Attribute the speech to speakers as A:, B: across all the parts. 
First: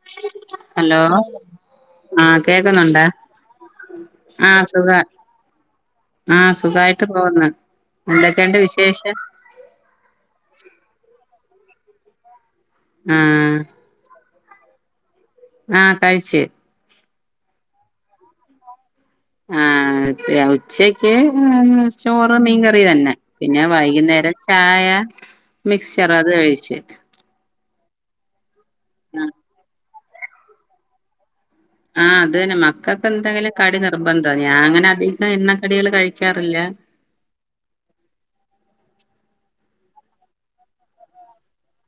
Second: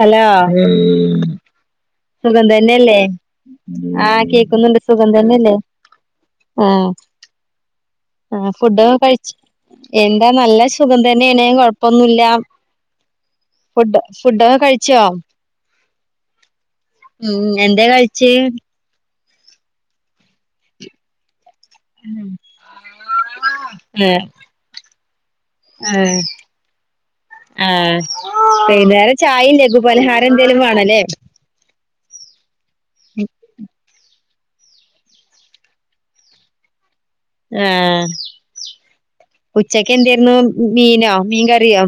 A: Hello
B: hello ആഹ്
A: സുഖം തന്നെയല്ലേ
B: കേക്കുന്നുണ്ടാ
A: ആഹ് കേക്കുന്നുണ്ട് സുഖം തന്നെയല്ലേ
B: ആഹ് സുഖായിട്ട് പോകുന്നു
A: ആഹ്
B: എന്തൊക്കെയുണ്ട്
A: ഫുഡൊക്കെ
B: വിശേഷം
A: കഴിച്ച് എന്താ നല്ല ശുഖം തന്നേണ് കൊഴപ്പൊന്നുല്ല
B: ആഹ്
A: ഫുഡ് ഫുഡ്ഡൊക്കെകഴിച്ചോ
B: ആഹ് കഴിച്ച്
A: ഉം എന്തേ കഴിച്ചേ
B: ആഹ് അത് ഉച്ച്ക്ക് ചോറ് മീൻകറി തന്നെ പിന്നെ
A: ആഹ്
B: വൈകുന്നേരം ചായ മിക്സ്ച്ചറ്
A: ആഹ്
B: അത് കഴിച്ച്
A: ആഹ് വൈന്നേരം ചായിം ലഘു പലഹാരം എന്തേലും വേണല്ലേ
B: ആഹ് അതെന്നെ മക്കക്കെന്തെങ്കിലും കടി നിർബന്ധ ഞാ അങ്ങനധികം എണ്ണക്കടികള് കഴിക്കാറില്ല.
A: ആഹ് ഉച്ചക്കെന്തേയിരുന്നു മീനോ മീൻ കറിയോ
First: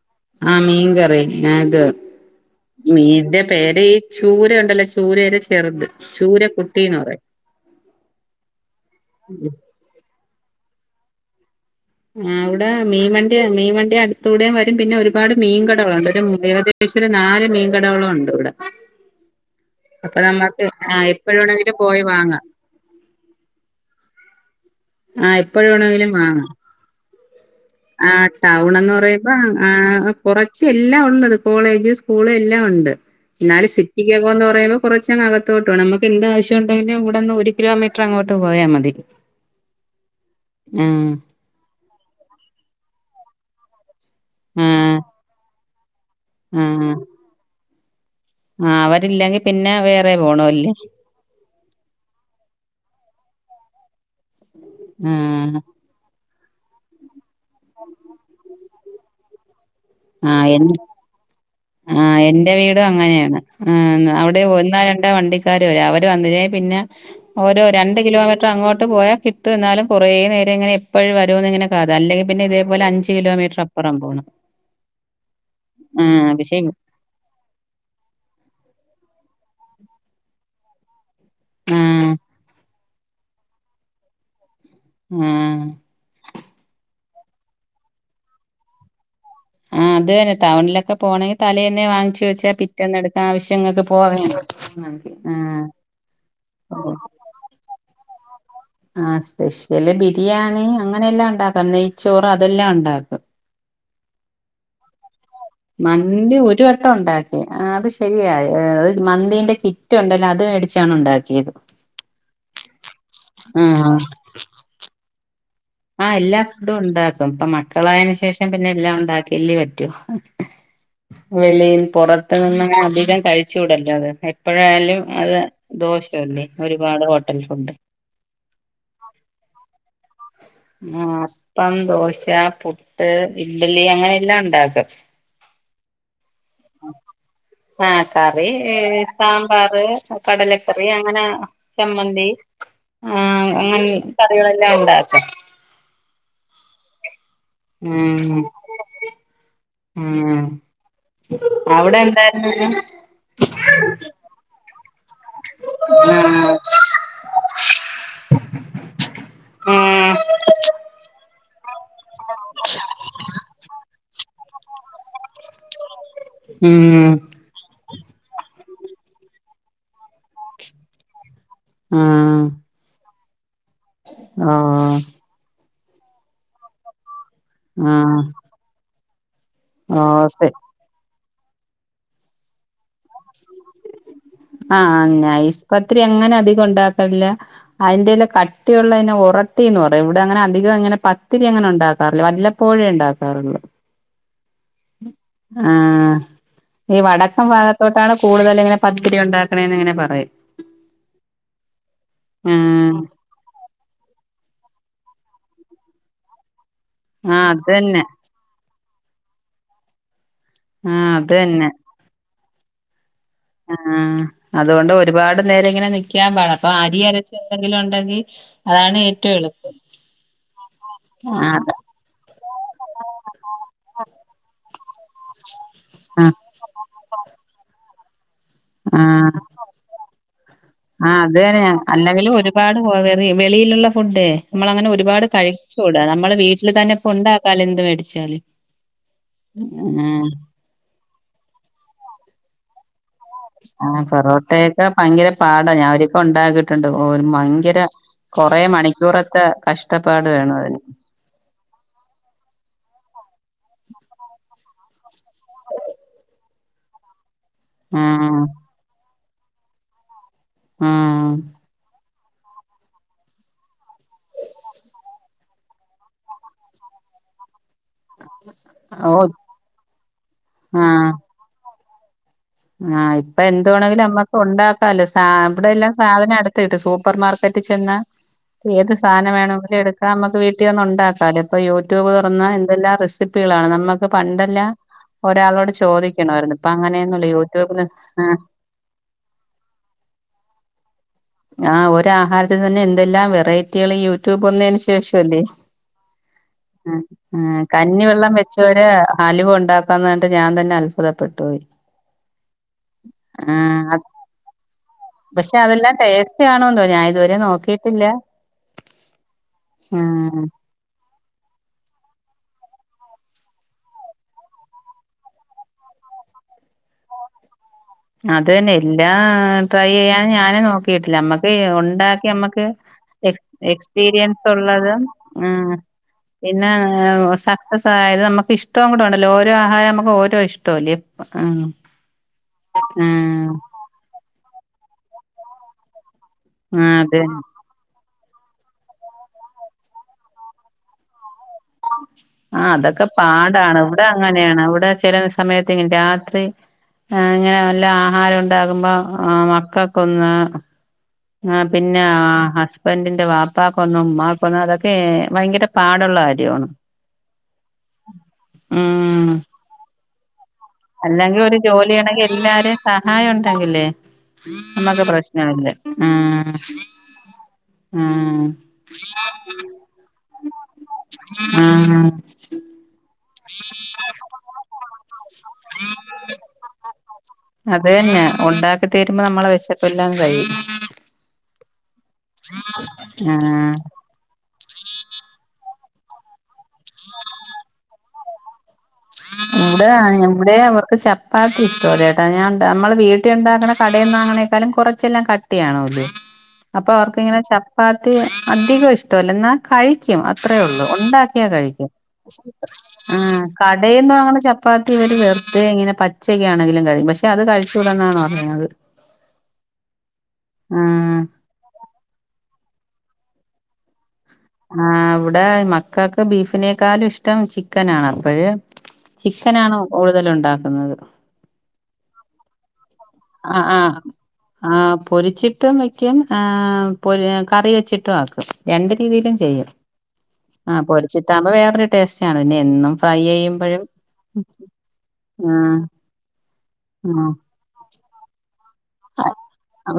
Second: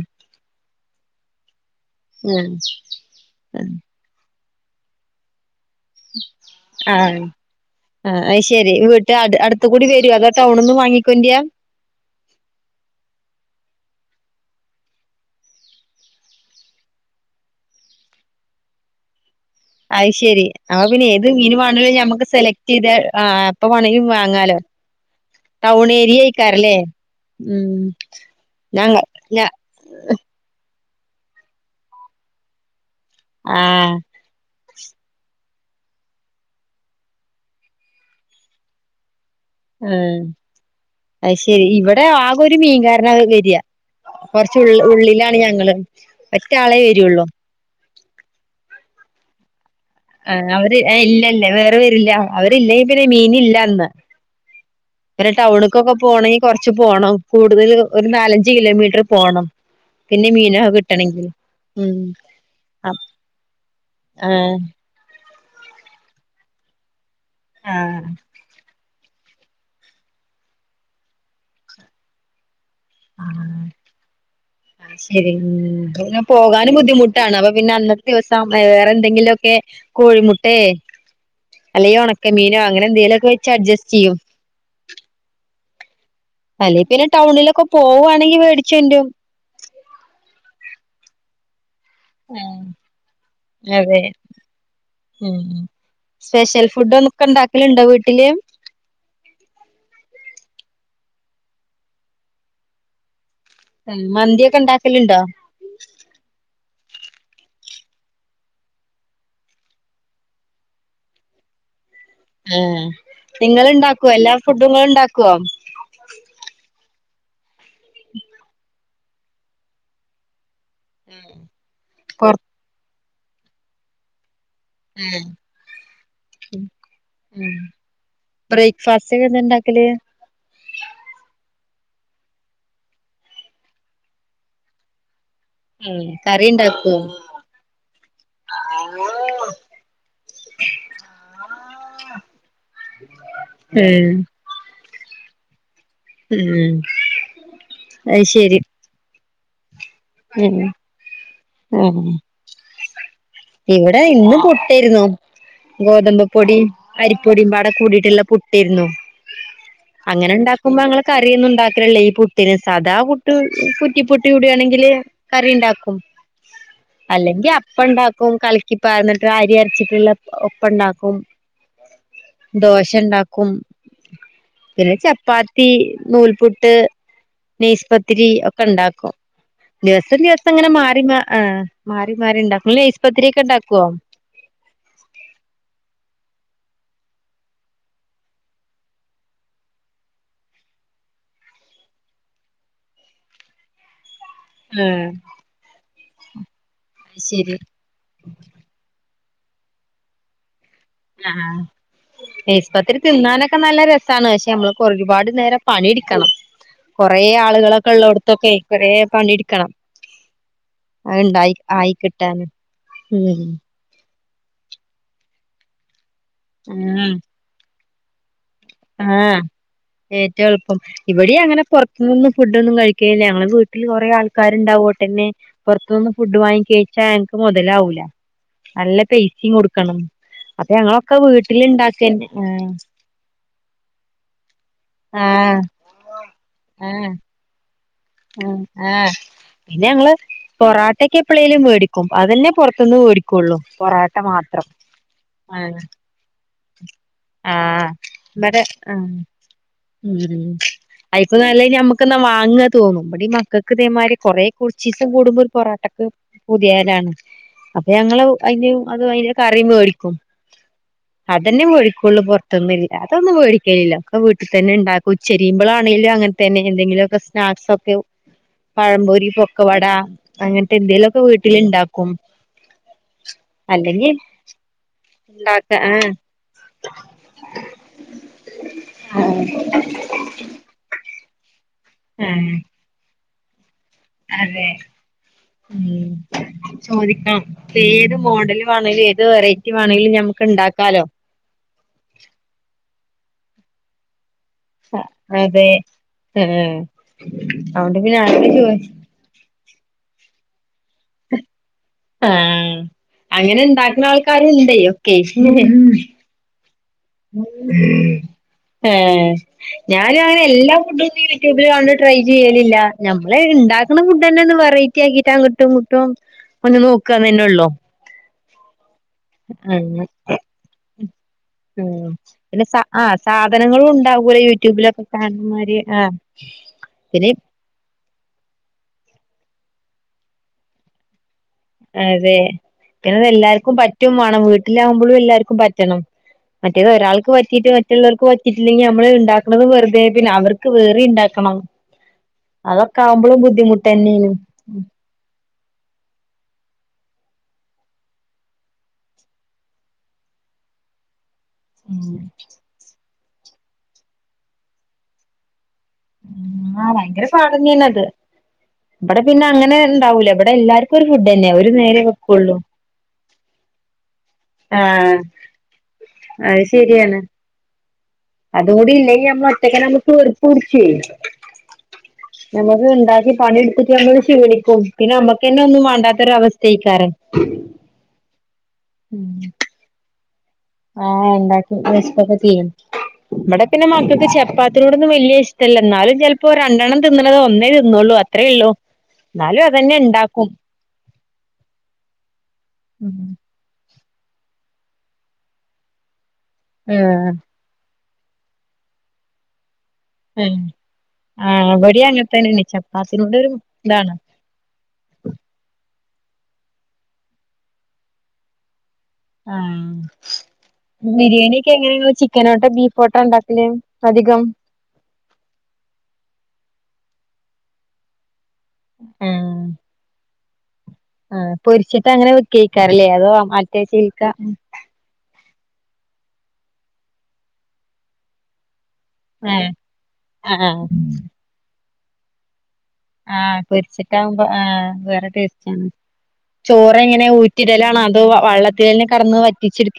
B: ആഹ് മീൻകറി അത്
A: ആഹ്
B: മീന്റെ പേര് ചൂരെണ്ടല്ലൊ ചൂരേരെ
A: ആഹ് ആഹ് അയ്‌ശരി വീട്ട് അട് അടുത്ത്‌കൂടി വരൊ അതൊ ടൗണിന്ന് വാങ്ങിക്കൊണ്ടിയ
B: ആഹ് അവിടെ മീൻവണ്ടി മീൻവണ്ടി അടുത്തൂടെയും വരും പിന്നെ ഒരുപാട് മീൻ കടകളൊണ്ട് ഒര് ഏക ദേശം ഒരു നാല് മീൻകടകളൊണ്ട് ഇവിട
A: അയ്‌ശരി അപ്പ
B: ആ
A: പിന്നെ ഏത് മീൻ
B: എപ്പോഴാണെങ്കിലും
A: വേണേലും
B: പോയി
A: ഞമ്മക്ക്
B: വാങ്ങാം
A: സെല ക്ട് ചെയ്ത് ആഹ് എപ്പ വേണേലും വാങ്ങാലോ
B: ആഹ് എപ്പഴ്
A: ടൗൺ
B: വേണെങ്കിലും
A: ഏരിയ
B: വാങ്ങാം.
A: ആയിക്കാരല്ലേ ഉം
B: ആഹ് ടൗണന്ന്
A: ഞങ്ങ
B: പറയുമ്പാ
A: ഞ
B: ആഹ് കുറച്ച് എല്ലാം ഉള്ളത് കോളേജ് സ്കൂള് എല്ലാം ഒണ്ട്
A: ആ
B: എന്നാല് സിറ്റിക്ക കോന്നു പറയുമ്പ കൊറച്ചങ്ങ് അകത്തോട്ട് പോണം നമുക്ക് എന്താവശ്യണ്ടെങ്കിലും ഇവിടെന്ന് ഒരു കിലോമീറ്റർ അങ്ങോട്ട് പോയാ മതി.
A: ഏഹ്
B: ആ
A: അയ് ശരി ഇവിടെ ആകെ ഒരു മീൻകാരനാ വരിയാ കൊറച്ച്
B: ആ
A: ഉള്ളി ഉള്ളിലാണ് ഞങ്ങള് ഒറ്റ ആളേ വരൊള്ളു
B: ആഹ് അവരില്ലെങ്കി പിന്നെ വേ
A: ആഹ് അവര് ഇല്ലല്ലേ വേറെ വെരില്ല അവരില്ലെ പിന്നെ മീന് ഇല്ല അന്ന്.
B: ആ
A: ഇവരെ ടൗണക്കൊക്കെ പോണങ്കി കൊറച്ച് പോണം കൂടുതൽ ഒരു നാലഞ്ച് കിലോമീറ്ററ് പോണം. പിന്നെ
B: ആ
A: മീനോ
B: എൻ
A: കിട്ടണെങ്കില്
B: ആഹ് എന്റെ വീടും അങ്ങനെയാണ് ഏഹ്
A: ആ
B: അവിടെ ഒന്നോ രണ്ടോ വണ്ടി ക്കാര് വരും അവര് വന്നില്ലെങ്കി പിന്നെ ഓരോ
A: ആ
B: രണ്ട് കിലോമീറ്റർ അങ്ങോട്ട് പോയാ കി ട്ടും എന്നാലും കുറേ നേരം ഇങ്ങനെ എപ്പഴ് വരുവന്ന് ഇങ്ങനെ കാത് അല്ലെങ്കി പിന്നെ ഇതേപോലെ അഞ്ച്
A: ആ
B: കിലോമീറ്ററ് അപ്പറംപോണം.
A: അത് ശരി ഉം പിന്നെ
B: പക്ഷെ
A: പോകാനും ബുദ്ധിമു ട്ടാണ് അപ്പൊ പിന്നെ അന്നത്തെ ദിവസം വേറെന്തെങ്കിലുക്കെ കോഴിമുട്ടേ. അല്ലെങ്കി
B: ആഹ്
A: ഒണക്കമീനോ അങ്ങനെ എന്തേലുക്കെ വെച്ച് അഡ്ജസ്റ്റ് ചെയ്യും
B: ആഹ്
A: അല്ലേ പിന്നെ ടൗണിലൊക്കെ പോവാണെങ്കി മേടിച്ചെന്റരും.
B: ആഹ് അത് തന്നെ ടണിലൊക്കെ പോണെങ്കി തലേന്നെ വാങ്ങിുവെച്ചാ പിറ്റന്നെ എടുക്ക ആവശ്യംങ്ങൾക്ക്
A: അതെ
B: പോവേ.. ഉം
A: ഉം സ്പെഷ്യൽ ഫുഡ് ഒന്നൊക്കെ ഇണ്ടാക്കലുണ്ടോ വീട്ടില്
B: ആഹ സ്പെഷ്യല് ബിരിയാണി അങ്ങനെയെല്ലാം ഉണ്ടാക്കാം നെയ്ച്ചോറ് അതെല്ലാംണ്ടാക്കും.
A: മന്തിക്കെ ണ്ടാക്കലുണ്ടോ?
B: മന്തി ഒരു വട്ടം ഉണ്ടാക്കി അത് ശരിയായി മന്തിന്റെ കി.. കിറ്റുണ്ടല്ലോ അത് മേടിച്ചാണ് ണ്ടാക്കിയത്.
A: ആ
B: ആഹ്
A: നിങ്ങള്ണ്ടാക്കുവോ എല്ലാ ഫുഡ് ങ്ങളുംണ്ടാക്കോ
B: ആഹ എല്ലാ ഫുഡും ഉണ്ടാക്കും ഇപ്പ മക്കളായതിന് ശേഷം പിന്നെ എല്ലാം ഉണ്ടാക്കി. ല്ലി പറ്റോ വെളി
A: പൊറത്ത്
B: പുറത്ത്നിന്ന അധികം കഴി... ചൂടല്ലോ അത് എപ്പോഴായാലും അത് ദോഷംല്ലേ ഒരുപാട് ഹോട്ടൽ ഫുഡ്.
A: ബ്രേക്ക്ഫാസ്റ്റ്ന്താ ണ്ടാക്കല്.
B: ആ അപ്പം 'ദോശ 'പുട്ട് 'ഇഡ്ലി അങ്ങനെല്ലാംണ്ടാക്കും
A: ഉം കറി ഉണ്ടാകൊ..
B: ആ കറി സാമ്പാർ കടലക്കറി അങ്ങനെ ചമ്മന്തി ആ അങ്ങനെ
A: ഉം
B: കറികളെല്ലാം ഉണ്ടാക്കാം
A: ഉം അത്
B: ഉം
A: ശരി ഉം
B: ആ അവിടെ
A: ആഹ്
B: എന്തായിരുന്നു.
A: ഇവിടെ ഇന്ന് പുട്ടെയ്ര്ന്നു ഗോതമ്പ്
B: ആഹ്
A: പൊടിം അരിപ്പൊടിം പാടെ കൂടിയിട്ടുള്ള പുട്ടേയ്ര്ന്നു
B: ആഹ്
A: അങ്ങനെണ്ടാക്കുമ്പോ ഞങ്ങള് കറിയന്നും ഉണ്ടാക്കില്ലല്ലേ ഈ പുത്തിന് സദാ പുട്ട് ഹ് കുറ്റിപുട്ട് ഇവിടയാണെങ്കില് കറി ഇണ്ടാക്കും
B: മ്മ്
A: ഇപ്പണ്ടാക്കും കലക്കിപ്പാർന്ന്ട്ട് അരി അരച്ചിട്ട്ള്ള ഉപ്പണ്ടാക്കും
B: ആഹ്
A: ദോശണ്ടാക്കും പിന്നെ
B: ഓഹ്
A: ചപ്പാത്തി നൂൽപുട്ട്
B: ആഹ്
A: നെയ്സ്പത്തിരി ഒ ഇപ്പണ്ടാക്കും ദിവസം
B: ഓഹ് ശെ
A: ദിവസം ഇങ്ങനെ മാറി മാ ആ മാറി മാറിണ്ടാക്കും [unintelligible] പത്തിരിയൊക്കെണ്ടാക്കോ
B: ആഹ് നെയ്സ്പത്തിരി അങ്ങനെ അധികം ഉണ്ടാക്കലില്ല അതിന്റെല്ലേ കട്ടിയുള്ളതിനെ ഉറട്ടിന്ന് പറയും ഇവിടെങ്ങനെ അധികം ഇങ്ങനെ പത്തിരിങ്ങനെ ഉണ്ടാക്കാറില്ല വല്ല പ്പോഴേണ്ടാക്കാറുള്ളൂ
A: ആഹ്
B: ആഹ് ഈ വടക്കം
A: ശരി
B: ഭാഗത്തോട്ടാണ് കൂടുതൽ ഇങ്ങനെ പ ത്തിരിണ്ടാക്കണന്ന്ങ്ങനെ പറയും
A: ആഹ് നെയ്സ്പത്തിരി
B: ആഹ്
A: തിന്നാനൊക്കെ നല്ല രസ സാണ് ക്ഷേ നമ്മളിപ്പോരുപാട് നേരം പണിട്ക്കണം കൊറേ
B: ആഹ് അത്
A: ആളുകളൊക്കെ
B: തന്നെ
A: ഉള്ളടു ടുത്തൊക്കെ കൊറേ പണിട്ക്കണം
B: ആഹ് അത്
A: അത്ണ്ടായി
B: തന്നെ
A: ആയി കിട്ടാന് ഹ്മ്മ്
B: ആഹ് അതുകൊണ്ട് ഒരുപാട് നേരങ്ങനെ നിക്കാൻ പാട അപ്പൊ അരി അരച്ച് എന്തെങ്കിലും ഉണ്ടെങ്കി അതാണ്
A: ആഹ
B: ഏറ്റവും എളുപ്പം
A: ഏറ്റും എളുപ്പം ഇവിടെ
B: ആഹ്
A: അങ്ങനെ കുർ ത്ത്‌ന്നും ഫുഡോന്നും കഴിക്കില്ല ഞങ്ങളെ വീട്ടില് കുറെ ആൾക്കാരുണ്ടാവോട്ടെന്നെ പുറത്തുന്ന്
B: ആഹ്
A: ഫുഡ് വാങ്ങി കഴിച്ചാങ്ങക്ക് മുതലാവൂല നല്ല
B: ആഹ്
A: പൈസിം കൊടുക്കണം അപ്പൊ ഞങ്ങളൊക്കെ
B: ആഹ്
A: വീട്ടില്ണ്ടാക്കന്നെ ആ
B: വെ വെളിയിലുള്ള ഫുഡേ മ്മള്ങ്ങനെ ഒരുപാട്
A: ആഹ്
B: കഴിച്ചൂടാ നമ്മള് വീട്ടില്തന്നെ ഇപ്പൊണ്ടാക്കലോന്ത് മേടിച്ചും
A: അ ആ പിന്നെ ഞങ്ങള്
B: ആഹ്
A: പൊറാട്ടക്കേ എപ്പളേലും വേടിക്കും അതന്നെ പുറത്തന്ന് വേടി
B: ആഹ് പൊറോട്ടയൊക്കെ ഭയങ്കര പാടാ
A: ആഹ്
B: ഞാൻ രിക്കെണ്ടാക്കിട്ടുണ്ട് ഭയങ്കര
A: ആഹ്
B: കൊറെ
A: ഇവിടെ ആഹ്
B: മണിക്കൂറത്തെ കഷ്ടപ്പാട്
A: ഉം
B: വേണതിന്
A: അയിക്കും നല്ലത് ഞമ്മക്ക്ന്ന വാങ്ങ തോന്നും. ബടിം മക്കക്ക്തേമാരി കുറെ കുർച്ചീസും കൂടുമ്പോ ഒരു പൊറോട്ടക്ക് പൂത്യാവലാണ് അപ്പൊ ഞങ്ങള്
B: ആഹ്
A: അയിന്റെം അതു അയിന്റെ കറിം വേടിക്കും
B: ആഹ്
A: അതന്നെ വേടി ഫുള്ള്പുറത്തൊന്നില്ല അതൊന്നുവേടിക്കലില്ല ഒക്ക വീട്ട് തന്നെ ണ്ടാക്കു ച്ചരിമ്പളാണെലു അങ്ങൻ തെന്നെ എന്തെങ്കിലൊക്ക സ്നാക്സൊക്കെ, പഴമ്പൊരി,
B: ഓഹ്
A: പൊക്കവട,
B: ആഹ്
A: അങ്ങൻത്തെന്തേലൊക്കെ വീ ട്ടില്ണ്ടാക്കും
B: ആഹ് ഇപ്പൊ എന്തുവേണെങ്കിലും നമ്മക്ക് ഉണ്ടക്കാല്ലോ, സ ഇവിടെ
A: ഉണ്ടാക്ക
B: എല്ലാം
A: ആഹ്
B: സാധനം അടുത്ത്‌ കിട്ടും, സൂപ്പർമാർക്ക ക്കറ്റ് ചെന്ന ഏത് സാനം വേണോങ്കിലും എടുക്കാംമക്ക് വീ ട്ടീന്നുണ്ടാക്കാലോ, ഇപ്പ യൂട്യൂബ് തൊറന്ന
A: ആഹ്
B: എന്തെല്ലാ റെസിപ്പികളാണ് നമ്മ പണ്ടല്ല
A: അതെ
B: ഒരാളോട് ചോദിക്കണവാര്ന്നു ഇപ്പ അങ്ങനെന്നുല്ല യു
A: പ്പേത് മോഡല് വാണേലും ഏത് വെറൈറ്റി വാണേലും ഞമക്ക്ണ്ടാക്കാലൊ
B: ആഹ് ഒരു ആഹാരത്തില് തന്നെ എന്തെല്ലാ വെറൈറ്റികള് യു റ്റൂബ് വന്നയ്ന് ശേഷവല്ലേ.
A: അതെ
B: ആഹ് ആഹ്
A: അതൊണ്ട് പിന്നെ
B: കഞ്ഞിവെള്ളം
A: അങ്ങനെ
B: വെച്ച്
A: ചോദി
B: വരെ അലുവ ഉണ്ടാക്കാന്ന് പറഞ്ഞിട്ട് ഞാൻ തന്നെ അത്ഭുതപ്പെട്ടോയി
A: ആഹ്
B: ആഹ്
A: അങ്ങനെണ്ടാക്ക്ണ ആൾക്കാരു ഇണ്ടയ്
B: പക്ഷെ അതെല്ലാം ടേസ്റ്റ് ആണോന്തോ ഞാ
A: [unintelligible] ഏ ഞാനുങ്ങനെ
B: ആഹ്
A: എല്ലാ ഫുഡും [unintelligible] യൂട്യൂബില് കണ്ട് ട്രൈ ചെയ്യലില്ല. ഞമ്മള് ഇണ്ടാക്കണേ ഫുഡന്നെ ഒന്ന് വെറൈറ്റിക്കിട്ടങ്ങട്ടും ങ്ങട്ടും ഒന്ന് നോക്കാന്ന്ന്നെ ള്ളു
B: അത് തന്നെ എല്ലാം ട്രൈ
A: അങ്ങനെ
B: ചെയ്യാൻ ഞാനും നോക്കിട്ടില്ല. ഞമ്മക്ക്
A: ഉം പിന്നെ
B: ഉണ്ടാക്കിയമ്മക്ക്
A: സ ആഹ്
B: എക്സ്
A: സാധനങ്ങളും ഉണ്ടാവൂലോ
B: എക്സ്പീരിയൻസുള്ളത്
A: യൂട്യൂബിലൊക്കെ
B: ആഹ്
A: കാണുന്നമാതിരി
B: പിന്നെ
A: പിന്നെ
B: സക് സക്സസായാലും നമ്മക്ക് ഇഷ്ടവും കൂടെ ഉണ്ടല്ലോ, ഓരോ ആഹാരം നമ്മക്ക് ഓരോ ഇഷ്ട്ടോല്ലേ ആഹ്
A: അതെ, പിന്നത്
B: ആഹ്
A: എല്ലാര്ക്കും പറ്റും വാണം വീട്ടിലാകുമ്പളും എല്ലാര്ക്കും പറ്റണം മറ്റേത്
B: ആഹ് അതെ
A: ഒരാൾക്ക് പറ്റിട്ട് മ റ്റ്ള്ളോര്ക്ക് പറ്റീറ്റില്ലെങ്കി അമ്മള് ഇണ്ടാക്ക്ണതും വെർതായി, പിന്നെ അവർക്ക് വേറീണ്ടാക്കണം
B: ആഹ് അതൊക്കെ പാടാണ്,
A: തന്നെയാണ്
B: ഇവ്ടങ്ങനേണ്, ഇവ്ടെ ചെല സമയത്ത്ങ്ങെ രാത്രി ഞാൻ ഇങ്ങനെ നല്ല ആഹാരം ഉണ്ടാകുമ്പോ, ആഹ് മക്കൊക്കൊന്ന് ആഹ് പിന്നെ ആഹ് ഹസ്ബന്റിന്റെ വാപ്പക്കൊന്നും ഉമ്മാക്കൊന്നും അതൊക്കേ ഭയങ്കര പാടുള്ള കാര്യമാണ്
A: ആഹ് ഭയങ്കര സ്വാതെന്നേണത്. ബടെ പിന്നെ അങ്ങനെ ഇണ്ടാവൂല ബടെ എല്ലാര്
B: അല്ലെങ്കി ഒരു ജോലിചെയ്യണങ്കിൽ എല്ലാരേം സഹായം ഒണ്ടങ്കില്ലേ നമ്മക്ക്
A: ആഹ്
B: പ്രശ്നവില്ല, ആഹ് ആഹ്
A: അതൂടില്ലെങ്കി നമ്മള് ഒറ്റക്കെന്നെ ഞമ്മക്ക് വെർപ്പുട്ച്ചോയ്
B: ആഹ്
A: ഞമ്മക്ക് ണ്ടാക്കി പണി ഇട്ത്ത്ട്ട് നമ്മള് ശീണിക്കും.
B: അതേന്നെ. ഒണ്ടാക്കി തീരുമ്പോ
A: ഉം
B: നമ്മളെ വെശ പ്പെല്ലാം കഴിയും
A: ആഹ് ഇണ്ടാക്കി, വെശപ്പൊക്കെ തീയ്യും വടെ
B: ആഹ്
A: പിന്നെ മക്കക്ക് ചെപ്പാ ത്തിനോടൊന്നും വെല്ല്യേ ഇഷ്ട്ടല്ല ന്നാലും ചെൽപ്പോ രണ്ടെണ്ണം തിന്നണത് ഒന്നേ തിന്നൊള്ളൂ അത്രേള്ളു
B: ഇവിടേ അങ്ങ ഇവിടെയും അവർക്ക് ചപ്പാത്തി ഇഷ്ടവ കേട്ടോ, ഞാൻ ഞമ്മള് വീട്ടിഉണ്ടാക്കണ കടേന്ന് വാങ്ങ്ണേക്കാലും, കൊറച്ചെല്ലാം കട്ടിയാണോല്ലോ, അപ്പൊ
A: ആഹ്
B: അവർക്കിങ്ങനെ ചപ് പ്പാത്തി അധികം ഇഷ്ട്ടവല്ല ന്നാ കഴിക്കും,
A: ആഹ്
B: അത്രേഒള്ളൂ, ഉണ്ടാക്യാ
A: ആഹ്
B: കഴിക്കും.
A: ഇവിടെയും അങ്ങനെ തന്നെയാണ് ചപ്പാത്തിനോട്
B: ആഹ്
A: ഒരു ഇതാണ്
B: കടേന്ന് വാങ്ണ ചപ്പാത്തി ഇവര് വെർതേ ഇങ്ങനെ പച്ചക്കാണെങ്കിലും കഴിക്കും. പക്ഷേ അത് കഴിച്ചൂടന്നാണ് പറയുന്നത്
A: ഏഹ്
B: ആഹ്
A: ബിര്യേണിക്കെങ്ങനേ ങ്ങള് ചിക് ചിക്കനോട്ട ബീഫോട്ട ണ്ടാക്കല് അധികം
B: ആഹ് അവ്ടെ മക്കക്ക് ബീഫിനേക്കാലും ഇഷ്ട്ടം ചിക്കനാണ് അപ്പഴ്
A: ആഹ്
B: ചിക്കനാണ് കൂടുതലുണ്ടാക്കുന്നത്.
A: ആഹ് പൊരിച്ചിട്ടങ്ങനെ വെക്കാകാരല്ലേ, അതോ
B: ആഹ്
A: മറ്റേ
B: ആഹ്
A: ചേൽക്കാ
B: ആഹ് പൊരിച്ചിട്ടും വെക്കും, ആഹ് പൊരി കറി വെച്ചിട്ടും ആക്കും, രണ്ട് രീതീലും ചെയ്യും.
A: ആഹ്
B: ഏഹ്.. ആഹ് പൊരിച്ചിട്ടാവുമ്പോ വേറൊരു ടേസ്റ്റാണ്. പിന്നെ എന്നും ഫ്രൈ
A: ആഹ്
B: ചെയ്യുമ്പഴും
A: പൊരിച്ചിട്ടാകുമ്പോ ആഹ് വേറെ
B: ആഹ്
A: ടേസ്റ്റാണ് ചോറെങ്ങനെ
B: ആഹ്
A: ഉ ഇടലാണോ അതോ വള്ള [unintelligible] കടന്ന്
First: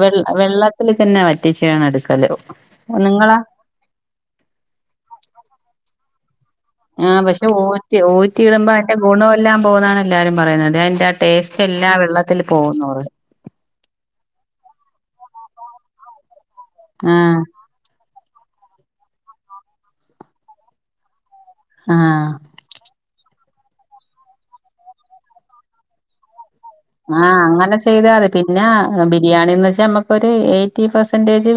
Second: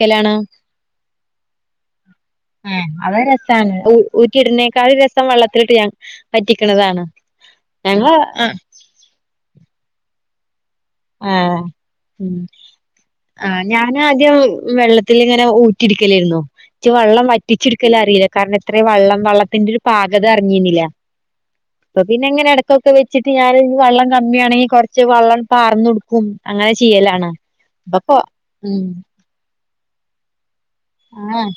B: വെള്ള വെള്ളത്തില് തന്നെ വറ്റിച്ചാണ് എടുക്കല്
A: ആഹ് അത്
B: നിങ്ങളാ
A: രസാണ്. ഊറ്റി ഇട്ന്നേക്കാൾ രസം വള്ളത്തില്ട്ട് ഞാൻ വറ്റിക്ക്ന്നതാണ്
B: ആഹ് പക്ഷെ ഊറ്റി ഊറ്റി ഇട്മ്പോ അതിന്റെ ഗുണോവെല്ലാം പോകുന്നാണ് എല്ലാരും പറയുന്നത്
A: ആഹ്
B: ടേസ്റ്റെല്ലാം
A: ഉം
B: വെള്ളത്തിൽ പോകുന്നുപറഞ്ഞു
A: ആഹ് ഞാനാദ്യം വെള്ളത്തില് ങ്ങനെ ഊറ്റി ഇട്ക്കലേര്ന്നു. ച്ച് വള്ളം
B: ആഹ്
A: വറ്റിച്ച്ട്ക്കലറീല. കാരണം എത്രേ വള്ളം വള്ളത്തിന്റെ ഒര് പാകത അറിഞ്ഞിര്നില. ഇപ്പ
B: ആഹ്
A: പിന്നെങ്ങനെ എടക്കൊക്കെ വെച്ച്ട്ട് ഞാന് വെള്ളം കമ്മിയാണെങ്കി കൊർച്ച് വള്ളം പാർന്നൊട്ക്കും. അങ്ങനെ ചെയ്യെ
B: ആഹ് അങ്ങനെ ചെയ്താതി പിന്നെ ബിരിയാണീന്ന് വെച്ചാ നമ്മക്കൊര് ക എയ്റ്റി
A: ആഹ്
B: പെർസെന്റേജ്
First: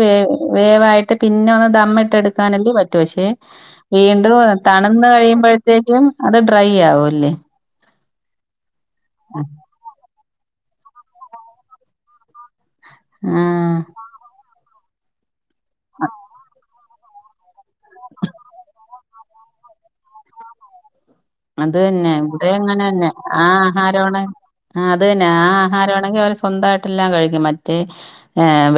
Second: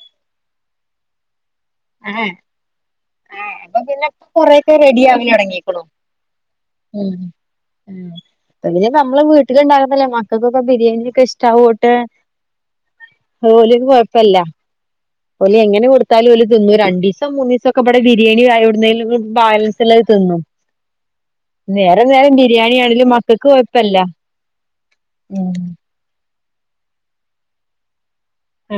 B: വേവായ്റ്റ് പിന്നെ [unintelligible]
A: ആഹ്
B: മ്മിട്ടെട്ക്കാനല്ലേ പറ്റു പക്ഷെ
A: ആഹ് അപ്പൊ പിന്നെ
B: വീണ്ടും
A: കൊറെയൊക്കെ റെഡി
B: തണുന്ന്
A: ആവല് തൊടങ്ങീക്ക്ണു
B: കഴിയുമ്പത്തേക്കും അത് ഡ്രൈ
A: ഉം
B: ആവുല്ലേ
A: അപ്പ പിന്നെ നമ്മളെ വീട്ടില്ണ്ടാകുമ്പല്ലേ മക്കക്കൊക്കെ ബിരിയാണ്യോക്കെ ഇഷ്ട്ടാവോണ്ട്
B: ആഹ്
A: ഓലിക്ക് കൊഴപ്പല്ല ഓല് എങ്ങനെ കൊട്ത്താലും ഓല് ത്ന്നും രണ്ടീസം ദിവസം മൂനീസൊക്കെ ഇവടെ ബിരിയാണി ആയി എവ്ട്ന്നേലും ബാലൻസില്ലത് ത്ന്നും
B: അത് തന്നെ ഇവടെ
A: ബിരിയാണി
B: അങ്ങനെന്നെ
A: ആണെങ്കിലും മക്കൾക്ക്
B: ആഹ്
A: കൊഴപ്പല്ല
B: ആഹാരമാണ് അത് തന്നെ ആഹ് ആഹാര ങ്ങനാണെ സ്വന്തായ്ട്ടെല്ലാം കഴിക്കും മറ്റേ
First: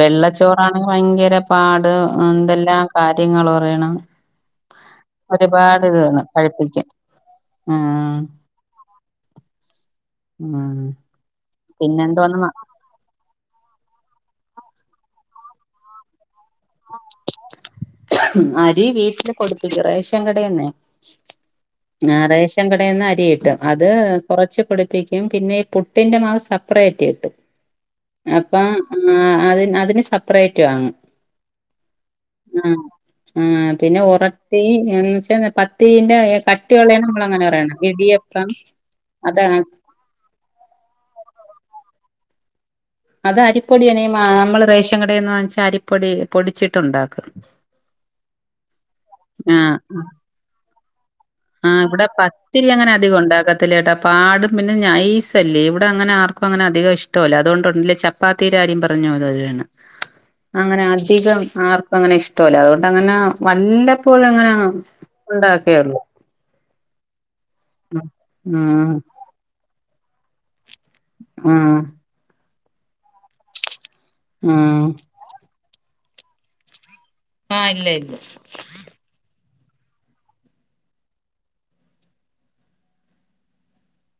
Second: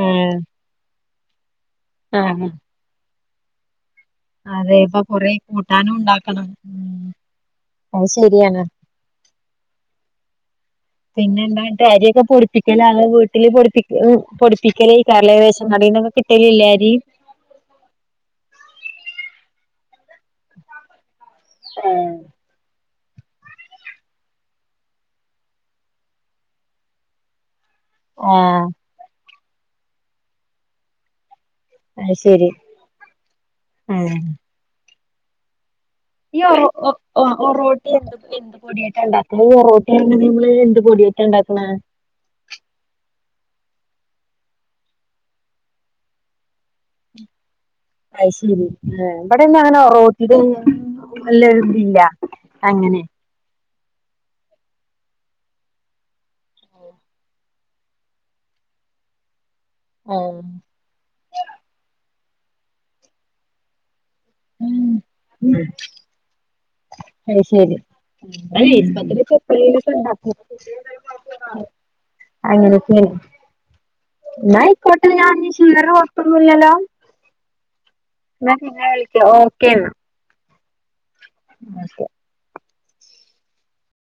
A: ആഹ്
B: ഭയങ്കര പാട്
A: ആഹ്
B: എന്തെല്ലാം കാര്യങ്ങള് പറയണം
A: അതെ ഇപ്പൊ കൊറെ
B: ഒരുപാട്
A: കൂട്ടാനൂ
B: ഇത് വേണം
A: ണ്ടാക്കണം
B: കഴിപ്പിക്കാൻ
A: അയ്
B: ഉം
A: ശരിയാണ്
B: ഉം
A: പിന്നെന്താട്ട അരിയൊക്കെ
B: പിന്നെന്തോന്ന് മ-
A: പൊടിപ്പിക് [unintelligible] വീട്ട്ല് പൊടിപ്പിക്കലൈക്കാരലെ റേഷൻകടേന്നൊക്കെ കിട്ടലില്ലേ അരി
B: അരി വീട്ട്ല് ഇ റേഷം കടേന്നെ ആഹ് റേഷ് ഷം കടേന്നരി കിട്ടും അത് കൊറച്ച് പൊടിപ്പിക്കും പിന്നെ ഈ പുട്ടിന്റെ മാവ് സപ്പറേറ്റ് കിട്ടും
A: [unintelligible]
B: അപ്പം ആഹ് അതിന് അതിന് സെപ്പറേറ്റ് വാങ്ങും
A: അത് ശരി
B: ആഹ് ആഹ് പിന്നെ
A: ഉം
B: ഉറട്ടി എന്നച്ച പത് പിന്നെ
A: ഈ ഒറോ ഒ
B: കട്ടിയൊള്ളേന്
A: ഒ
B: നമ്മളങ്ങനെ പറയണം
A: ഒറോട്ടി എന്ത്
B: ഇടിയപ്പം
A: എന്ത് പൊടിയായിട്ടാ ഇണ്ടാക്ക്ണെ
B: അതാണ് തി
A: [unintelligible] എന്ത് പൊടിയായ്ട്ടാ ണ്ടാക്ക്ണേ
B: അത് അരിപ്പൊടയ്നിമാ നമ്മള് റേഷൻ കടേന്ന് വാങ്ങിച്ച അരിപ്പൊടി പൊടിച്ചിട്ടുണ്ടാക്കും
A: അയ്ശരി ഏ ഇബടൊന്നും
B: ആഹ്
A: അങ്ങനെ ഓറോട്ടിലൊന്നും
B: ആഹ് ഇവടെ പത്തിൽ അങ്ങനെ അധികം ഉണ്ടാക്കത്ത് ത്തില്ലട്ടൊ പാടും പിന്നെ നൈസല്ലേ ഇവിടെ അങ്ങനെ ആർക്കും അങ്ങനെ അധി കൊഷ്ടൊല്ല അതോണ്ട് ഒൺലി ചപ്ത്തി പ്പാത്തീടാര്യം പറഞ്ഞോലൊരണ്ണം
A: ആവും
B: അങ്ങനെ അധികം ആർക്കൊങ്ങനെ ഇഷ്ടൊല്ല അതുകൊണ്ട് അങ്ങനെ വല്ല പ്പോഴൊങ്ങനാ
A: ഉം
B: ഉണ്ടാക്കേള്ളൂ
A: അയ് ശരി അതെ
B: ആഹ്
A: പത്തലൊക്കെ എപ്ലേലൊക്കെണ്ടാക്കേണ്ട്
B: ആഹ്
A: അങ്ങനൊക്കേണ്
B: ആഹ്
A: എന്നായ്ക്കോട്ടെ വേറെ കൊഴപ്പൊന്നുല്ലല്ലോ
B: ആ ഇല്ല ഇല്ല
A: ന്നാ പിന്നെ വിളിക്ക ഓക്കോ ന്നാ ന്നാ ശരി